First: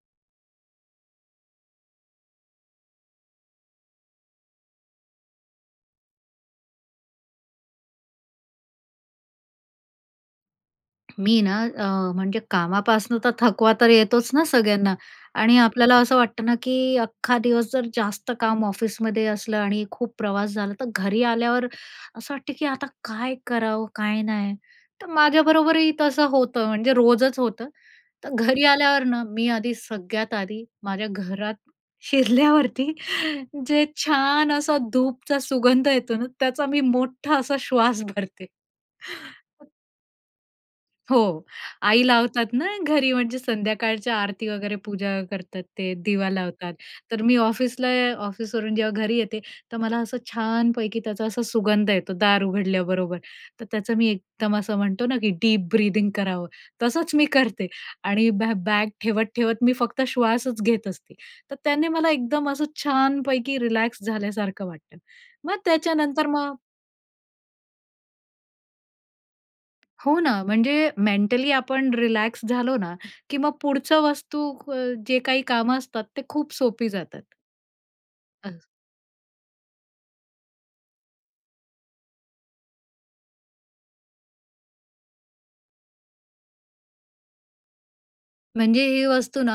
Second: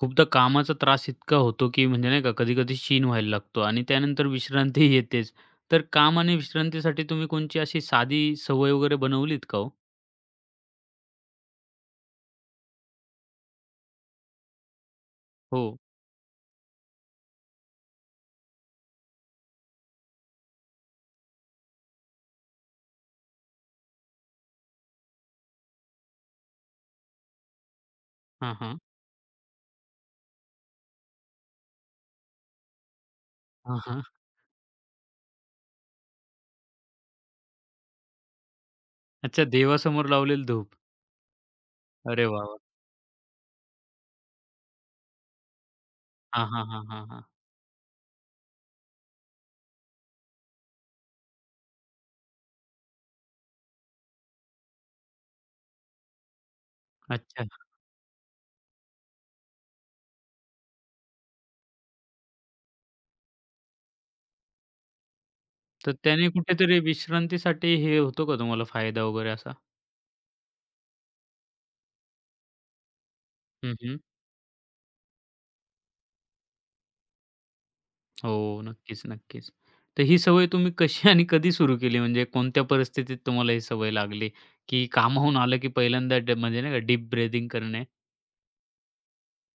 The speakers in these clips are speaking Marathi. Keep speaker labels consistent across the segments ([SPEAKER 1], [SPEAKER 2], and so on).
[SPEAKER 1] खूपदा कामाचा त्रास इतका होतो, की म्हणजे नाही का कधी-कधी शीण व्हायला लागतो आणि त्यानंतर विश्रांती येतेच. तर काम आणि विश्रांतीसाठी तुम्ही कोणची अशी साधी सवय वगैरे बनवलीत का हो?
[SPEAKER 2] मी ना म्हणजे कामापासनं तर थकवा तर येतोच ना सगळ्यांना आणि
[SPEAKER 1] हो.
[SPEAKER 2] आपल्याला असं वाटतं ना, की अख्खा दिवस जर जास्त काम ऑफिसमध्ये असलं आणि खूप प्रवास झाला, तर घरी आल्यावर असं वाटतं, की आता काय करावं, काय नाही? तर माझ्याबरोबरही तसं होतं, म्हणजे रोजच होतं. तर
[SPEAKER 1] हां,
[SPEAKER 2] घरी
[SPEAKER 1] हां.
[SPEAKER 2] आल्यावर ना, मी आधी सगळ्यात आधी माझ्या घरात शिरल्यावरती
[SPEAKER 1] हां,
[SPEAKER 2] जे
[SPEAKER 1] हां.
[SPEAKER 2] छान असा धूपचा सुगंध येतो ना, त्याचा मी मोठा असा श्वास भरते.
[SPEAKER 1] अच्छा देवासमोर लावलेली धूप.
[SPEAKER 2] हो. आई
[SPEAKER 1] अरे वाह!
[SPEAKER 2] लावतात
[SPEAKER 1] वाह!
[SPEAKER 2] ना घरी म्हणजे संध्याकाळच्या आरती वगैरे पूजा करतात ते, दिवा
[SPEAKER 1] हां, हां,
[SPEAKER 2] लावतात.
[SPEAKER 1] हां, हां, हां.
[SPEAKER 2] तर मी ऑफिसला ऑफिसवरून जेव्हा घरी येते, तर मला असं छानपैकी त्याचा असा सुगंध येतो दार उघडल्याबरोबर. तर त्याचं मी एकदम असं म्हणतो ना, की डीप ब्रीथिंग करावं, तसंच मी
[SPEAKER 1] अच्छा.
[SPEAKER 2] करते आणि बॅग ठेवत-ठेवत मी फक्त श्वासच घेत असते. तर त्याने मला एकदम असं छानपैकी रिलॅक्स झाल्यासारखं वाटतं. मग
[SPEAKER 1] तर
[SPEAKER 2] त्याच्यानंतर
[SPEAKER 1] त्याने
[SPEAKER 2] मग
[SPEAKER 1] कुठेतरी विश्रांतीसाठी हे होतो का तुम्हाला फायदा वगैरे असा?
[SPEAKER 2] हो ना, म्हणजे मेंटली आपण रिलॅक्स झालो ना, की मग
[SPEAKER 1] हं, हं.
[SPEAKER 2] पुढचं वस्तू जे काही कामं असतात ते खूप सोपी जातात.
[SPEAKER 1] हो. नक्कीच, नक्कीच. तर ही सवय तुम्ही कशी आणि कधी सुरू केली? म्हणजे कोणत्या परिस्थितीत तुम्हाला ही सवय लागली? की कामाहून आलं की पहिल्यांदा म्हणजे नाही का डीप ब्रीथिंग करणे?
[SPEAKER 2] म्हणजे ही वस्तू ना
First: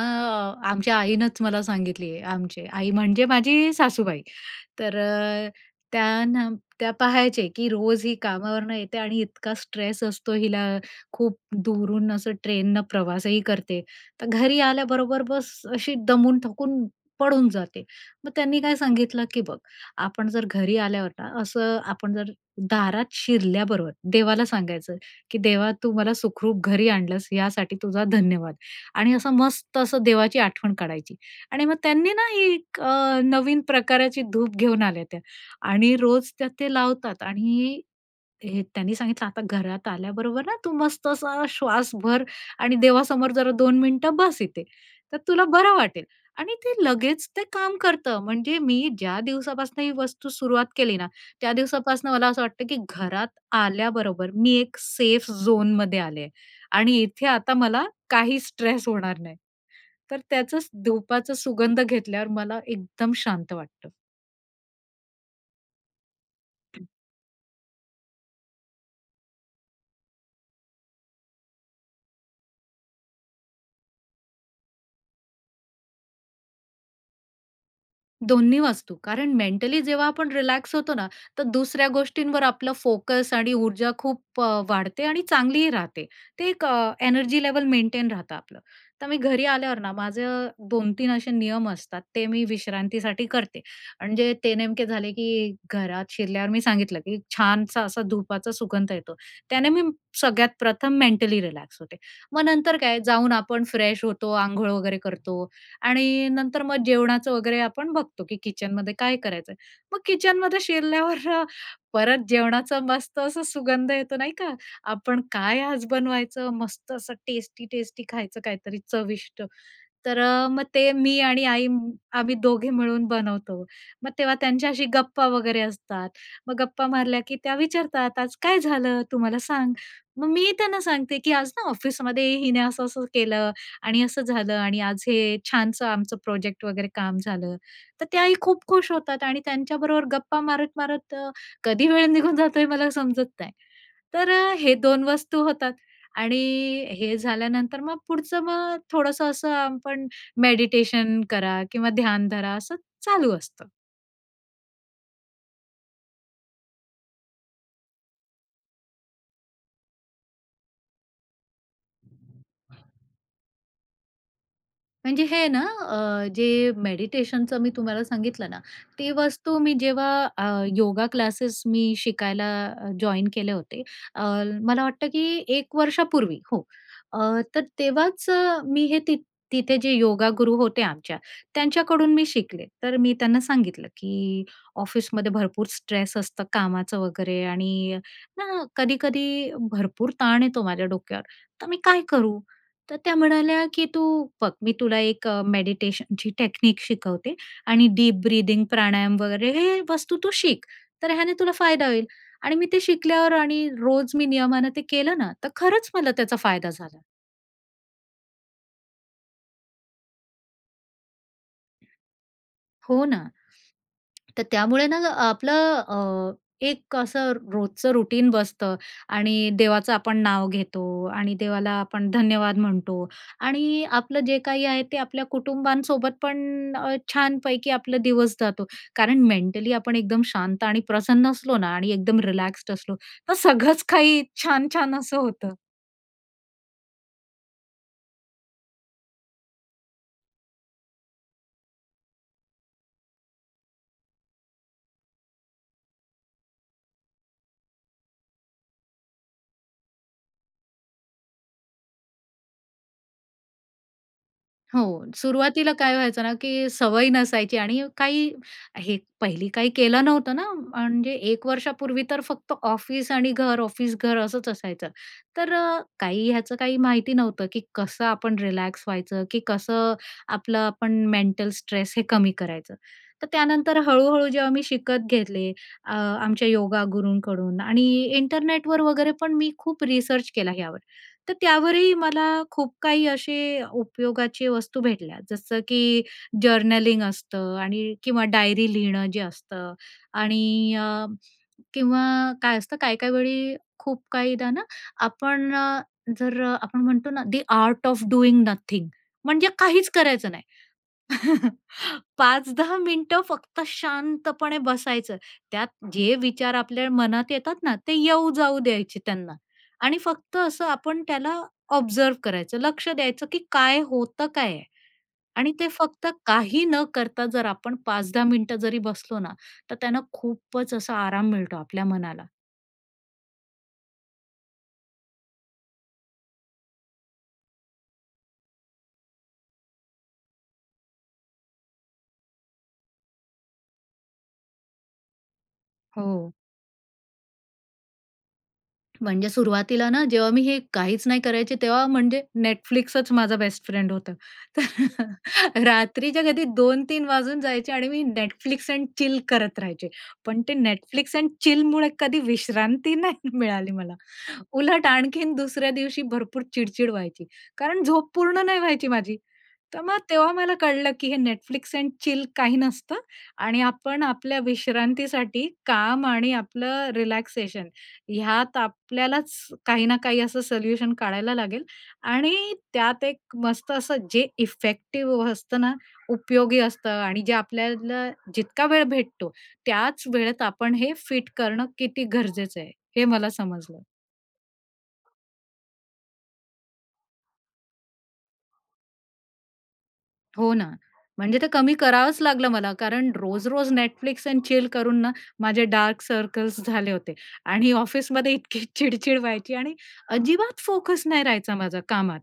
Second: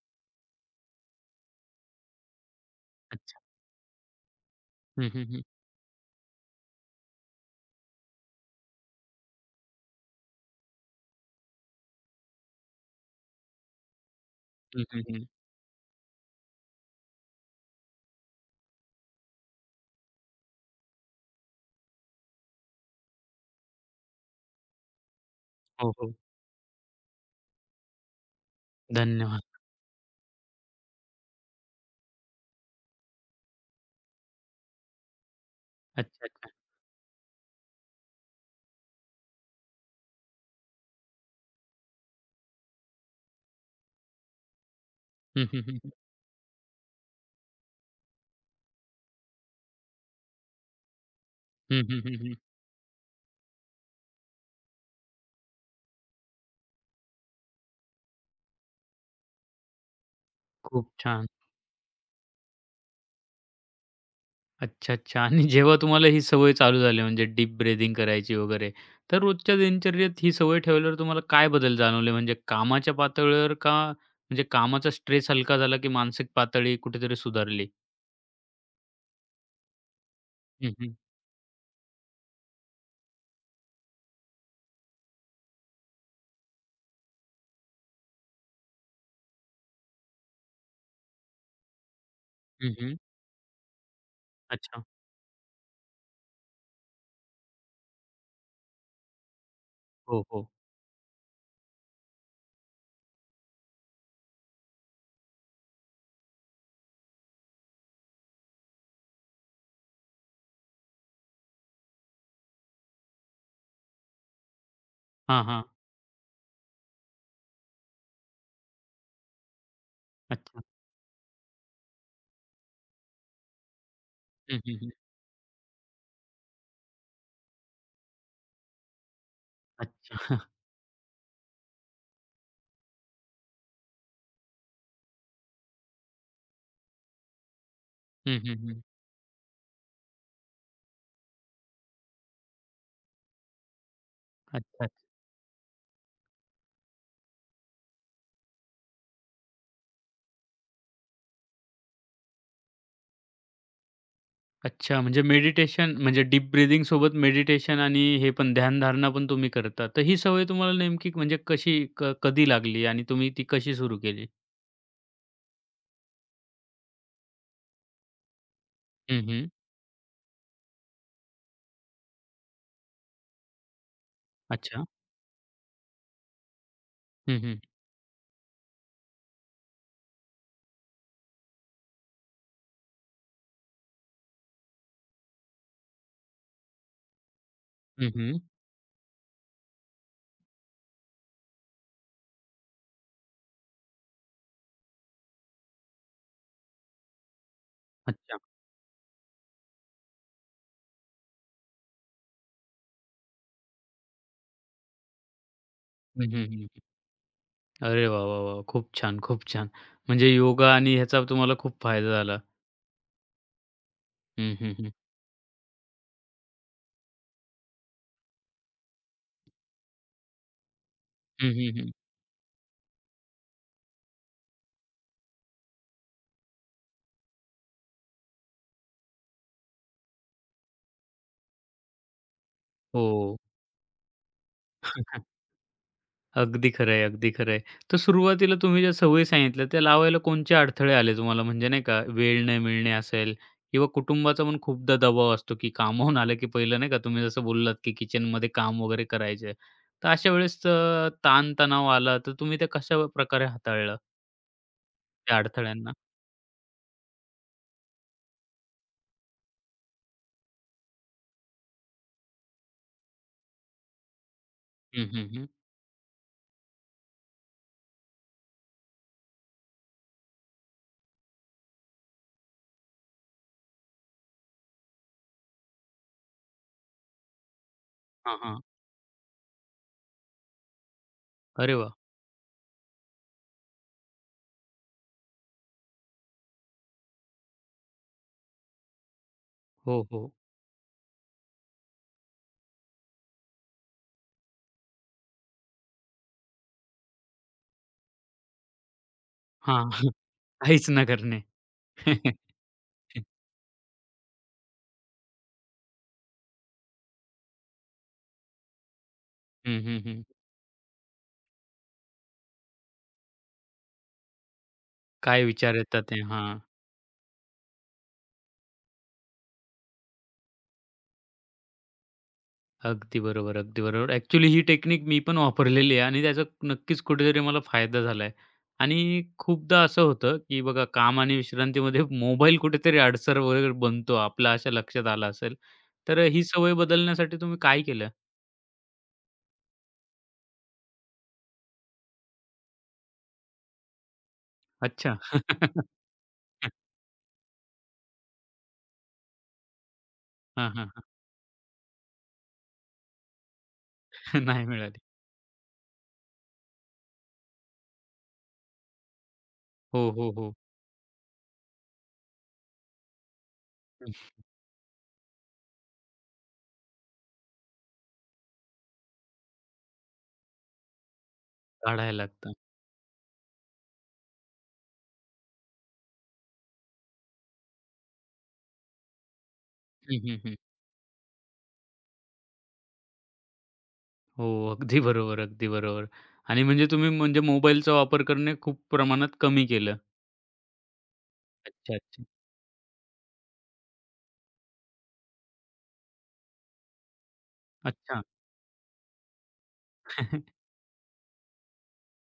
[SPEAKER 2] आमच्या आईनंच मला सांगितली आहे. आमचे, आई म्हणजे
[SPEAKER 1] अच्छा.
[SPEAKER 2] माझी सासूबाई. तर
[SPEAKER 1] हं, हं, हं.
[SPEAKER 2] त्या ना त्या पाहायचे, की रोज ही कामावरनं येते आणि इतका स्ट्रेस असतो हिला, खूप दुरून असं ट्रेननं प्रवासही करते. तर घरी
[SPEAKER 1] हं, हं,
[SPEAKER 2] आल्याबरोबर
[SPEAKER 1] हं.
[SPEAKER 2] बस अशी दमून थकून पडून जाते. मग त्यांनी काय सांगितलं, की बघ आपण जर घरी आल्यावर ना असं आपण जर दारात शिरल्याबरोबर देवाला सांगायचं, की देवा
[SPEAKER 1] हो,
[SPEAKER 2] तू
[SPEAKER 1] हो.
[SPEAKER 2] मला सुखरूप घरी आणलंस यासाठी तुझा धन्यवाद. आणि असं
[SPEAKER 1] धन्यवाद.
[SPEAKER 2] मस्त असं देवाची आठवण काढायची आणि मग त्यांनी ना ही एक नवीन प्रकाराची धूप घेऊन आल्या त्या आणि
[SPEAKER 1] अच्छा,
[SPEAKER 2] रोज त्या
[SPEAKER 1] अच्छा.
[SPEAKER 2] ते लावतात आणि हे त्यांनी सांगितलं, "आता घरात आल्याबरोबर ना तू मस्त असा श्वास भर आणि देवासमोर जरा दोन मिनिटं बस इथे, तर
[SPEAKER 1] हं,
[SPEAKER 2] तुला
[SPEAKER 1] हं,
[SPEAKER 2] बरं
[SPEAKER 1] हं, हं.
[SPEAKER 2] वाटेल." आणि ते लगेच ते काम करतं. म्हणजे मी ज्या दिवसापासून ही वस्तू सुरुवात केली ना, त्या
[SPEAKER 1] हं, हं,
[SPEAKER 2] दिवसापासून मला
[SPEAKER 1] हं,
[SPEAKER 2] असं वाटतं, की घरात आल्याबरोबर मी एक सेफ झोनमध्ये आले आहे आणि इथे आता मला काही स्ट्रेस होणार नाही. तर त्याचंच
[SPEAKER 1] खूप छान.
[SPEAKER 2] धुपाचा सुगंध घेतल्यावर मला एकदम शांत वाटतं.
[SPEAKER 1] अच्छा, अच्छा. आणि जेव्हा तुम्हाला ही सवय चालू झाली म्हणजे डीप ब्रीथिंग करायची वगैरे, तर रोजच्या दिनचर्येत ही सवय ठेवल्यावर तुम्हाला काय बदल जाणवले? म्हणजे कामाच्या पातळीवर का म्हणजे कामाचा स्ट्रेस हलका झाला की मानसिक पातळी कुठेतरी सुधारली?
[SPEAKER 2] दोन्ही वाचतो. कारण मेंटली जेव्हा आपण
[SPEAKER 1] हं,
[SPEAKER 2] रिलॅक्स
[SPEAKER 1] हं.
[SPEAKER 2] होतो ना, तर दुसऱ्या गोष्टींवर आपलं फोकस आणि ऊर्जा खूप वाढते आणि चांगलीही राहते. ते एक एनर्जी लेव्हल मेंटेन राहतं आपलं. तर मी घरी आल्यावर ना माझं 2-3 असे नियम असतात, ते मी
[SPEAKER 1] हं, हं.
[SPEAKER 2] विश्रांतीसाठी करते. म्हणजे ते
[SPEAKER 1] अच्छा.
[SPEAKER 2] नेमके झाले, की घरात शिरल्यावर मी सांगितलं, की छानसा असा धुपाचा सुगंध येतो. त्याने मी
[SPEAKER 1] हो, हो.
[SPEAKER 2] सगळ्यात प्रथम मेंटली रिलॅक्स होते. मग नंतर काय, जाऊन आपण फ्रेश होतो, अंघोळ वगैरे करतो आणि नंतर मग जेवणाचं वगैरे आपण बघतो, की किचनमध्ये काय करायचंय. मग किचनमध्ये शिरल्यावर परत जेवणाचा मस्त असा सुगंध येतो नाही का? आपण
[SPEAKER 1] हां,
[SPEAKER 2] काय
[SPEAKER 1] हां.
[SPEAKER 2] आज बनवायचं? मस्त असं टेस्टी-टेस्टी खायचं काहीतरी चविष्ट. तर
[SPEAKER 1] अच्छा.
[SPEAKER 2] मग ते मी आणि आई आम्ही दोघे मिळून बनवतो. मग तेव्हा
[SPEAKER 1] हं, हं,
[SPEAKER 2] त्यांच्याशी
[SPEAKER 1] हं.
[SPEAKER 2] गप्पा वगैरे असतात. मग गप्पा मारल्या की त्या विचारतात, "आज काय झालं? तू मला सांग." मग
[SPEAKER 1] अच्छा.
[SPEAKER 2] मी त्यांना सांगते, की "आज ना ऑफिसमध्ये हिने असं-असं केलं आणि असं झालं आणि आज हे छानसं आमचं प्रोजेक्ट वगैरे काम झालं." तर त्याही
[SPEAKER 1] हं, हं,
[SPEAKER 2] खूप
[SPEAKER 1] हं.
[SPEAKER 2] खुश होतात आणि त्यांच्याबरोबर गप्पा मारत-मारत कधी वेळ निघून जातोय मला समजत नाही. तर हे
[SPEAKER 1] अच्छा.
[SPEAKER 2] 2 वस्तू होतात. आणि हे झाल्यानंतर मग पुढचं मग थोडंसं असं आपण मेडिटेशन करा किंवा ध्यान धरा असं चालू असतं.
[SPEAKER 1] अच्छा, म्हणजे मेडिटेशन म्हणजे डीप ब्रीथिंग सोबत मेडिटेशन आणि हे पण ध्यानधारणा पण तुम्ही करता. तर ही सवय तुम्हाला नेमकी म्हणजे कशी कधी लागली आणि तुम्ही ती कशी सुरू केली?
[SPEAKER 2] म्हणजे हे ना जे मेडिटेशनचं मी तुम्हाला सांगितलं ना, ती
[SPEAKER 1] हं, हं.
[SPEAKER 2] वस्तू मी जेव्हा अ, योगा क्लासेस मी शिकायला जॉइन केले होते. अ, मला
[SPEAKER 1] अच्छा.
[SPEAKER 2] वाटतं की 1 वर्षापूर्वी हो. अ,
[SPEAKER 1] हं, हं.
[SPEAKER 2] तर तेव्हाच मी हे तिथे जे योगा गुरु होते आमच्या, त्यांच्याकडून मी शिकले. तर मी त्यांना सांगितलं की ऑफिसमध्ये भरपूर स्ट्रेस असतं कामाचं वगैरे आणि
[SPEAKER 1] हं, हं.
[SPEAKER 2] ना कधी-कधी भरपूर ताण येतो माझ्या डोक्यावर. तर मी काय करू? तर त्या म्हणाल्या, की "तू बघ मी तुला एक मेडिटेशनची टेक्निक शिकवते आणि डीप
[SPEAKER 1] अच्छा.
[SPEAKER 2] ब्रीथिंग, प्राणायाम वगैरे हे वस्तू तू शिक. तर ह्याने तुला फायदा होईल." आणि मी ते शिकल्यावर आणि रोज मी नियमानं ते केलं ना, तर खरंच मला
[SPEAKER 1] हं,
[SPEAKER 2] त्याचा
[SPEAKER 1] हं, हं.
[SPEAKER 2] फायदा झाला.
[SPEAKER 1] अरे वाह, वाह, वाह! खूप छान, खूप छान. म्हणजे योगा आणि ह्याचा तुम्हाला खूप फायदा झाला.
[SPEAKER 2] हो ना. तर
[SPEAKER 1] हं, हं,
[SPEAKER 2] त्यामुळे
[SPEAKER 1] हं.
[SPEAKER 2] ना आपलं एक असं रोजचं रुटीन बसतं आणि देवाचं आपण नाव घेतो आणि
[SPEAKER 1] हं,
[SPEAKER 2] देवाला
[SPEAKER 1] हं, हं.
[SPEAKER 2] आपण धन्यवाद म्हणतो आणि आपलं जे काही आहे ते आपल्या कुटुंबांसोबत पण छानपैकी आपला दिवस जातो. कारण मेंटली आपण एकदम शांत आणि प्रसन्न असलो ना आणि एकदम रिलॅक्स्ड असलो, तर
[SPEAKER 1] हो.
[SPEAKER 2] सगळंच काही छान-छान असं होतं.
[SPEAKER 1] अगदी खरं आहे, अगदी खरं आहे. तर सुरुवातीला तुम्ही ज्या सवयी सांगितल्या त्या लावायला कोणते अडथळे आले तुम्हाला? म्हणजे नाही का वेळ नाही मिळणे असेल किंवा कुटुंबाचा पण खूपदा दबाव असतो, की कामावून आलं की पहिलं नाही का तुम्ही जसं बोललात, की किचनमध्ये काम वगैरे करायचे. तर अशा वेळेस ताण आला तर तुम्ही ते कशा प्रकारे हाताळलं
[SPEAKER 2] हो.
[SPEAKER 1] त्या
[SPEAKER 2] सुरुवातीला
[SPEAKER 1] अडथळ्यांना?
[SPEAKER 2] काय व्हायचं ना, की सवय नसायची आणि काही हे पहिली काही केलं नव्हतं ना, म्हणजे 1 वर्षापूर्वी तर फक्त ऑफिस आणि घर, ऑफिस घर असंच असायचं.
[SPEAKER 1] हं, हं, हं.
[SPEAKER 2] तर काही ह्याचं काही माहिती नव्हतं, की कसं आपण रिलॅक्स व्हायचं, की कसं आपलं आपण मेंटल स्ट्रेस हे कमी करायचं. तर त्यानंतर हळू जेव्हा मी शिकत घेतले आमच्या योगा गुरूंकडून आणि
[SPEAKER 1] हां, हां.
[SPEAKER 2] इंटरनेटवर वगैरे पण मी खूप रिसर्च केला तर
[SPEAKER 1] अरे वाह!
[SPEAKER 2] त्यावरही मला खूप काही असे उपयोगाची वस्तू भेटल्या. जसं की जर्नलिंग असतं आणि किंवा डायरी लिहिणं जे असतं
[SPEAKER 1] हो, हो.
[SPEAKER 2] आणि किंवा काय असतं काही-काही वेळी खूप काहीदा ना आपण जर आपण म्हणतो ना, the art of doing nothing म्हणजे काहीच
[SPEAKER 1] हां.
[SPEAKER 2] करायचं नाही.
[SPEAKER 1] काहीच न करणे.
[SPEAKER 2] 5-10 मिनिटं फक्त शांतपणे बसायचं. त्यात जे विचार आपल्या मनात येतात ना, ते येऊ जाऊ द्यायचे त्यांना
[SPEAKER 1] हं,
[SPEAKER 2] आणि
[SPEAKER 1] हं, हं.
[SPEAKER 2] फक्त असं आपण त्याला ऑब्झर्व्ह करायचं, लक्ष द्यायचं की काय होतं काय आहे?
[SPEAKER 1] काय
[SPEAKER 2] आणि ते
[SPEAKER 1] विचार येतात
[SPEAKER 2] फक्त
[SPEAKER 1] ते? हां.
[SPEAKER 2] काही न करता जर आपण 5-10 मिनिटं जरी बसलो ना, तर त्यानं खूपच असा आराम मिळतो आपल्या मनाला.
[SPEAKER 1] अगदी बरोबर, अगदी बरोबर. ॲक्चुअली ही टेक्निक मी पण वापरलेली आहे आणि त्याचा नक्कीच कुठेतरी मला फायदा झाला आहे. आणि खूपदा असं होतं, की बघा काम आणि विश्रांतीमध्ये मोबाईल कुठेतरी अडसर वगैरे बनतो. आपला अशा लक्षात आलं असेल. तर
[SPEAKER 2] हो.
[SPEAKER 1] ही सवय बदलण्यासाठी तुम्ही काय केलं?
[SPEAKER 2] म्हणजे सुरुवातीला ना, जेव्हा मी हे काहीच नाही करायचे, तेव्हा म्हणजे Netflixच माझा बेस्ट फ्रेंड होता.
[SPEAKER 1] अच्छा.
[SPEAKER 2] तर रात्रीच्या कधी 2-3 वाजून जायचे आणि मी Netflix एंड चिल करत राहायचे. पण ते
[SPEAKER 1] हां, हां, हां.
[SPEAKER 2] Netflix एंड चिलमुळे कधी विश्रांती नाही मिळाली मला.
[SPEAKER 1] नाही
[SPEAKER 2] उलट
[SPEAKER 1] मिळाली.
[SPEAKER 2] आणखीन दुसऱ्या दिवशी भरपूर चिडचिड व्हायची, कारण झोप पूर्ण नाही व्हायची माझी. तर मग
[SPEAKER 1] हो, हो,
[SPEAKER 2] तेव्हा
[SPEAKER 1] हो.
[SPEAKER 2] मला कळलं, की हे Netflix एंड चिल काही नसतं आणि आपण आपल्या विश्रांतीसाठी काम आणि आपलं रिलॅक्सेशन ह्यात आपल्यालाच काही ना काही असं सोल्युशन काढायला लागेल
[SPEAKER 1] काढायला
[SPEAKER 2] आणि
[SPEAKER 1] लागतं.
[SPEAKER 2] त्यात एक मस्त असं जे इफेक्टिव्ह असतं ना, उपयोगी असतं आणि जे आपल्याला जितका वेळ भेटतो त्याच
[SPEAKER 1] हं, हं,
[SPEAKER 2] वेळेत
[SPEAKER 1] हं.
[SPEAKER 2] आपण हे फिट करणं किती गरजेचं आहे, हे मला समजलं.
[SPEAKER 1] हो, अगदी बरोबर, अगदी बरोबर. आणि म्हणजे तुम्ही म्हणजे मोबाईलचा वापर करणे खूप प्रमाणात कमी केलं.
[SPEAKER 2] हो ना. म्हणजे ते कमी
[SPEAKER 1] अच्छा,
[SPEAKER 2] करावंच
[SPEAKER 1] अच्छा.
[SPEAKER 2] लागलं मला कारण रोज-रोज Netflix अँड चिल करून ना माझे डार्क सर्कल्स झाले होते आणि
[SPEAKER 1] अच्छा.
[SPEAKER 2] ऑफिसमध्ये इतकी चिड-चिड व्हायची आणि अजिबात फोकस नाही राहायचा माझा कामात.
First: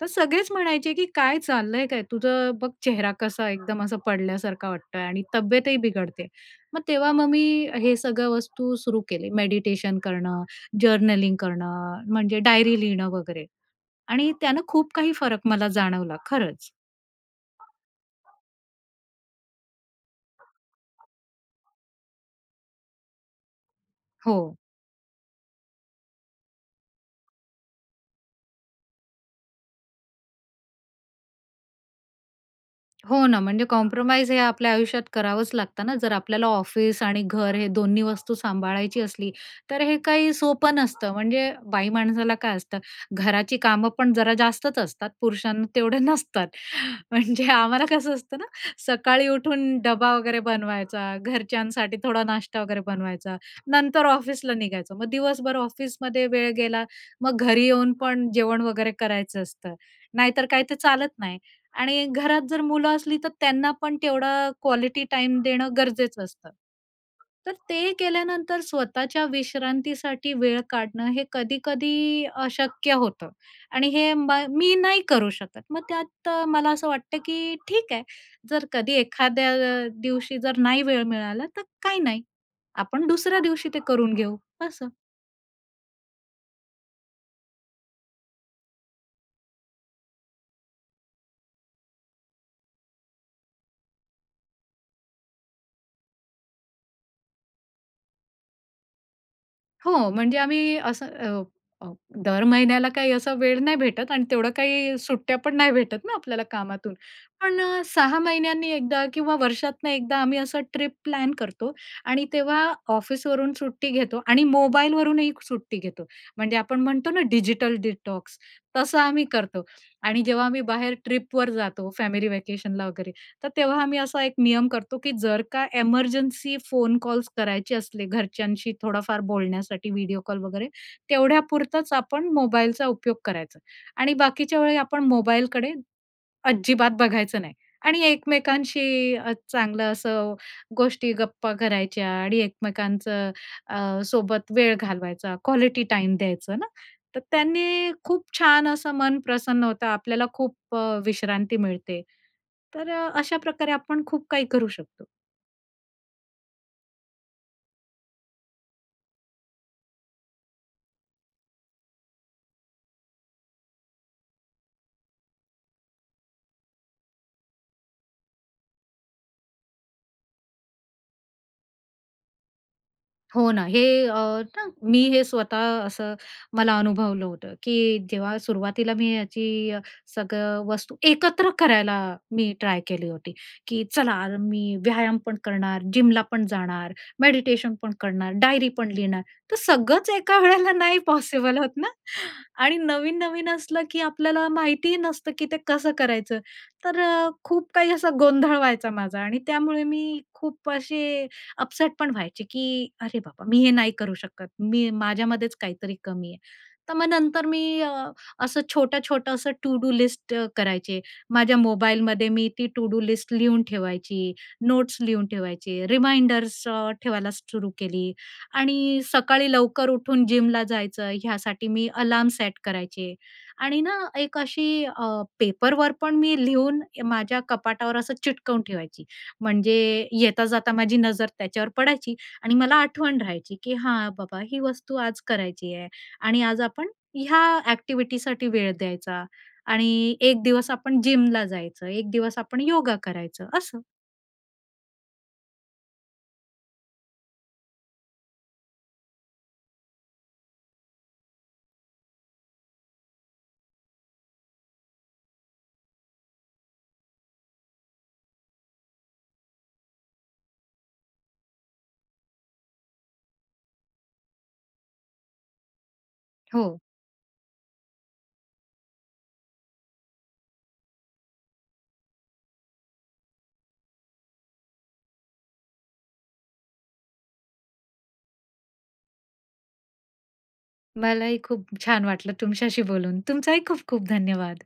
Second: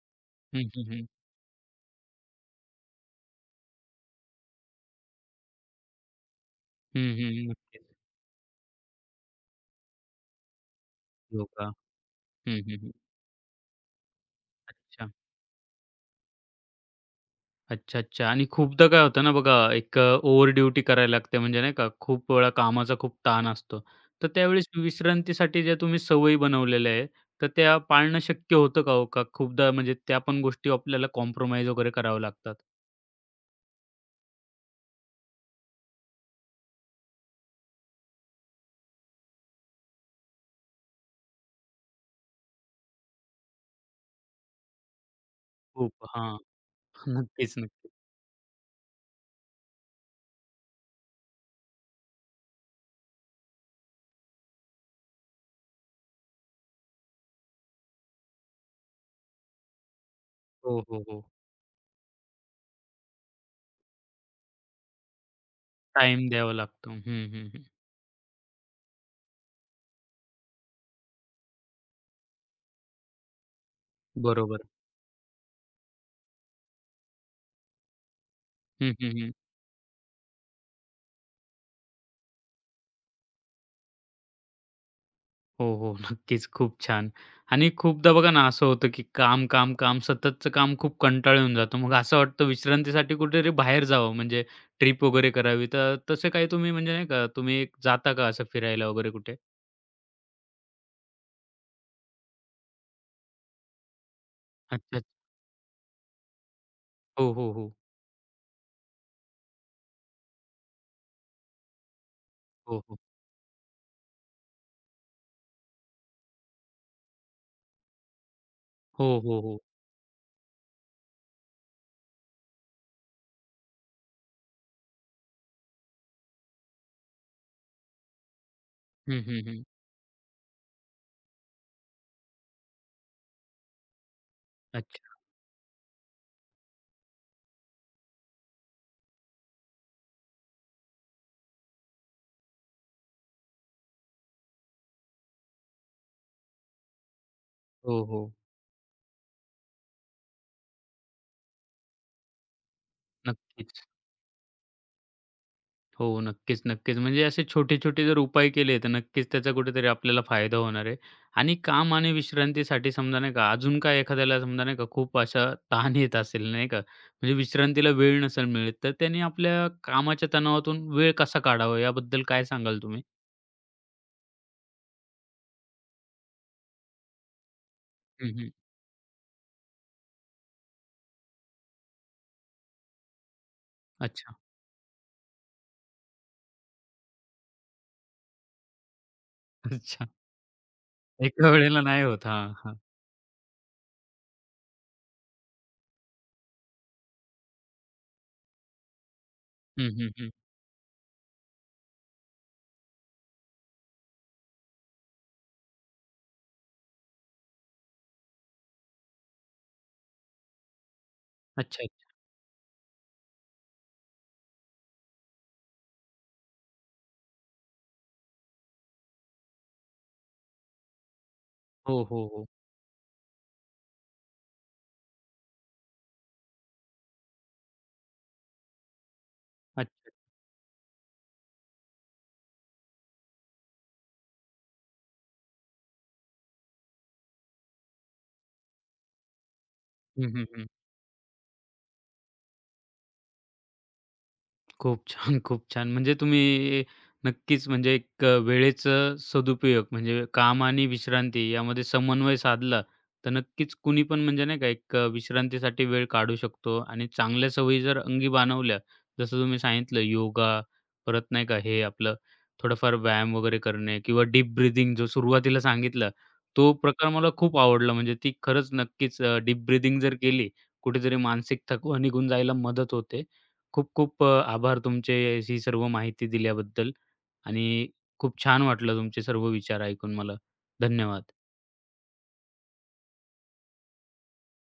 [SPEAKER 2] तर सगळेच
[SPEAKER 1] हं, हं,
[SPEAKER 2] म्हणायचे, की
[SPEAKER 1] हं.
[SPEAKER 2] "काय चाललंय काय? तुझं बघ चेहरा कसा एकदम असा पडल्यासारखा वाटतोय आणि तब्येतही बिघडते." मग
[SPEAKER 1] हं,
[SPEAKER 2] तेव्हा मग मी
[SPEAKER 1] हं. नक्कीच.
[SPEAKER 2] हे सगळ्या वस्तू सुरू केले. मेडिटेशन करणं, जर्नलिंग
[SPEAKER 1] योगा.
[SPEAKER 2] करणं, म्हणजे
[SPEAKER 1] हं, हं,
[SPEAKER 2] डायरी
[SPEAKER 1] हं.
[SPEAKER 2] लिहिणं वगैरे आणि त्यानं खूप
[SPEAKER 1] अच्छा.
[SPEAKER 2] काही फरक मला जाणवला खरंच.
[SPEAKER 1] अच्छा, अच्छा. आणि खूपदा काय होतं ना बघा, एक ओव्हर ड्युटी करायला लागते म्हणजे नाही का, खूप वेळा कामाचा खूप ताण असतो. तर
[SPEAKER 2] हो.
[SPEAKER 1] त्यावेळेस विश्रांतीसाठी ज्या तुम्ही सवयी बनवलेल्या आहे, तर त्या पाळणं शक्य होतं का हो? का खूपदा म्हणजे त्या पण गोष्टी आपल्याला कॉम्प्रोमाईज वगैरे करावं लागतात?
[SPEAKER 2] हो ना, म्हणजे कॉम्प्रोमाईज हे आपल्या आयुष्यात करावंच लागतं ना, जर आपल्याला ऑफिस आणि घर हे दोन्ही वस्तू सांभाळायची असली, तर हे काही सोपं नसतं. म्हणजे बाई माणसाला काय असतं, घराची कामं पण जरा जास्तच असतात, पुरुषांना तेवढे
[SPEAKER 1] खूप हां.
[SPEAKER 2] नसतात. म्हणजे
[SPEAKER 1] नक्कीच,
[SPEAKER 2] आम्हाला
[SPEAKER 1] नक्कीच.
[SPEAKER 2] कसं असतं ना, सकाळी उठून डबा वगैरे बनवायचा, घरच्यांसाठी थोडा नाश्ता वगैरे बनवायचा, नंतर ऑफिसला निघायचं. मग दिवसभर ऑफिसमध्ये वेळ गेला, मग घरी येऊन पण जेवण वगैरे करायचं असतं, नाहीतर काय ते
[SPEAKER 1] हो, हो,
[SPEAKER 2] चालत
[SPEAKER 1] हो.
[SPEAKER 2] नाही. आणि घरात जर मुलं असली तर त्यांना पण तेवढा क्वालिटी टाइम देणं गरजेचं
[SPEAKER 1] टाईम
[SPEAKER 2] असतं.
[SPEAKER 1] द्यावा लागतो. हं, हं,
[SPEAKER 2] तर
[SPEAKER 1] हं.
[SPEAKER 2] ते केल्यानंतर स्वतःच्या विश्रांतीसाठी वेळ काढणं हे कधी-कधी अशक्य होतं आणि हे म
[SPEAKER 1] बरोबर.
[SPEAKER 2] मी नाही करू शकत. मग त्यात मला असं वाटतं की ठीक आहे, जर
[SPEAKER 1] हं,
[SPEAKER 2] कधी
[SPEAKER 1] हं, हं.
[SPEAKER 2] एखाद्या दिवशी जर नाही वेळ मिळाला तर काही नाही. आपण दुसऱ्या दिवशी ते करून घेऊ असं.
[SPEAKER 1] हो, हो. नक्कीच. खूप छान. आणि खूपदा बघा ना असं होतं, की काम, काम, काम सततचं काम खूप कंटाळा येऊन जातो. मग असं वाटतं विश्रांतीसाठी कुठेतरी बाहेर जावं म्हणजे ट्रिप वगैरे करावी. तर तसे काही तुम्ही म्हणजे नाही का तुम्ही एक जाता का असं फिरायला वगैरे कुठे?
[SPEAKER 2] हो, म्हणजे आम्ही असं अ, अ, दर महिन्याला काही असा वेळ नाही भेटत आणि तेवढं
[SPEAKER 1] अच्छा.
[SPEAKER 2] काही
[SPEAKER 1] अच्छा.
[SPEAKER 2] सुट्ट्या पण नाही भेटत ना आपल्याला कामातून.
[SPEAKER 1] हो, हो,
[SPEAKER 2] पण
[SPEAKER 1] हो.
[SPEAKER 2] 6 महिन्यांनी एकदा किंवा वर्षातनं एकदा आम्ही असं ट्रिप प्लॅन करतो आणि तेव्हा
[SPEAKER 1] हो, हो.
[SPEAKER 2] ऑफिसवरून सुट्टी घेतो आणि मोबाईलवरूनही सुट्टी घेतो. म्हणजे आपण म्हणतो ना डिजिटल डिटॉक्स, तसं
[SPEAKER 1] हो,
[SPEAKER 2] आम्ही
[SPEAKER 1] हो, हो.
[SPEAKER 2] करतो. आणि जेव्हा आम्ही बाहेर ट्रिपवर जातो फॅमिली व्हॅकेशनला वगैरे तर तेव्हा आम्ही असा एक नियम करतो, की जर का एमर्जन्सी फोन कॉल्स करायचे असले घरच्यांशी थोडाफार
[SPEAKER 1] हं, हं, हं.
[SPEAKER 2] बोलण्यासाठी व्हिडिओ कॉल वगैरे, तेवढ्यापुरताच आपण मोबाईलचा उपयोग करायचा आणि बाकीच्या वेळी आपण
[SPEAKER 1] अच्छा.
[SPEAKER 2] मोबाईलकडे अजिबात बघायचं नाही आणि एकमेकांशी चांगलं असं गोष्टी, गप्पा करायच्या आणि एकमेकांचं सोबत वेळ घालवायचा, क्वालिटी टाईम द्यायचं ना. तर त्यांनी
[SPEAKER 1] हो,
[SPEAKER 2] खूप
[SPEAKER 1] हो.
[SPEAKER 2] छान असं मन प्रसन्न होतं. आपल्याला खूप विश्रांती मिळते. तर अशा प्रकारे
[SPEAKER 1] नक्कीच.
[SPEAKER 2] आपण खूप काही करू शकतो.
[SPEAKER 1] हो, नक्कीच, नक्कीच. म्हणजे असे छोटे-छोटे जर उपाय केले, तर नक्कीच त्याचा कुठेतरी आपल्याला फायदा होणार आहे. आणि काम आणि विश्रांतीसाठी समजा नाही का, अजून काय एखाद्याला समजा नाही का, खूप असा ताण येत असेल नाही का, म्हणजे विश्रांतीला वेळ नसेल मिळत, तर त्याने आपल्या कामाच्या तणावातून वेळ कसा काढावा, याबद्दल काय सांगाल तुम्ही?
[SPEAKER 2] हो ना. हे अ, ना मी हे स्वतः असं मला अनुभवलं होतं, की
[SPEAKER 1] हं,
[SPEAKER 2] जेव्हा
[SPEAKER 1] हं.
[SPEAKER 2] सुरुवातीला मी याची अ, सगळं वस्तू एकत्र करायला मी ट्राय केली होती, की चला आज
[SPEAKER 1] अच्छा,
[SPEAKER 2] मी व्यायाम पण करणार, जिमला पण जाणार, मेडिटेशन पण करणार, डायरी पण लिहिणार. तर
[SPEAKER 1] अच्छा.
[SPEAKER 2] सगळंच एका वेळेला नाही
[SPEAKER 1] एका
[SPEAKER 2] पॉसिबल होत
[SPEAKER 1] वेळेला
[SPEAKER 2] ना
[SPEAKER 1] नाही होत. हां, हां.
[SPEAKER 2] आणि नवीन-नवीन असलं, की आपल्याला माहितीही नसतं, की ते कसं करायचं. तर खूप काही असा गोंधळ व्हायचा माझा आणि त्यामुळे
[SPEAKER 1] हं, हं,
[SPEAKER 2] मी
[SPEAKER 1] हं.
[SPEAKER 2] खूप असे अपसेट पण व्हायचे, की "अरे बाबा, मी हे नाही करू शकत. मी माझ्यामध्येच काहीतरी कमी आहे." तर मग नंतर मी असं छोटं-छोटं असं टू डू लिस्ट करायचे. माझ्या
[SPEAKER 1] अच्छा, अच्छा.
[SPEAKER 2] मोबाईलमध्ये मी ती टू डू लिस्ट लिहून ठेवायची, नोट्स लिहून ठेवायचे, रिमाइंडर्स ठेवायला सुरू केली आणि सकाळी लवकर उठून जिमला जायचं ह्यासाठी मी
[SPEAKER 1] हो, हो,
[SPEAKER 2] अलार्म
[SPEAKER 1] हो.
[SPEAKER 2] सेट करायचे आणि ना एक अशी पेपरवर पण मी लिहून माझ्या कपाटावर असं चिटकवून ठेवायची. म्हणजे
[SPEAKER 1] अच्छा.
[SPEAKER 2] येता-जाता माझी नजर त्याच्यावर पडायची आणि मला आठवण राहायची, की हां, बाबा ही वस्तू आज करायची आहे आणि आज आपण ह्या ॲक्टिव्हिटीसाठी वेळ द्यायचा आणि
[SPEAKER 1] हं,
[SPEAKER 2] एक
[SPEAKER 1] हं, हं.
[SPEAKER 2] दिवस आपण जिमला जायचं, एक दिवस आपण योगा करायचं असं.
[SPEAKER 1] खूप छान, खूप छान. म्हणजे तुम्ही नक्कीच म्हणजे एक वेळेचं सदुपयोग म्हणजे काम आणि विश्रांती यामध्ये समन्वय साधला, तर नक्कीच कुणी पण म्हणजे नाही का एक विश्रांतीसाठी वेळ काढू शकतो आणि चांगल्या सवयी जर अंगी बाणवल्या, जसं तुम्ही सांगितलं योगा, परत नाही का हे आपलं थोडंफार व्यायाम वगैरे करणे किंवा डीप ब्रीथिंग जो सुरुवातीला सांगितला,
[SPEAKER 2] हो,
[SPEAKER 1] तो प्रकार मला खूप आवडला. म्हणजे ती खरंच नक्कीच डीप ब्रीथिंग जर केली, कुठेतरी मानसिक थकवा निघून जायला मदत होते खूप-खूप आभार तुमचे ही सर्व माहिती दिल्याबद्दल आणि खूप छान वाटलं तुमचे सर्व विचार ऐकून मला. धन्यवाद.
[SPEAKER 2] मलाही खूप छान वाटलं तुमच्याशी बोलून. तुमचाही खूप खूप धन्यवाद.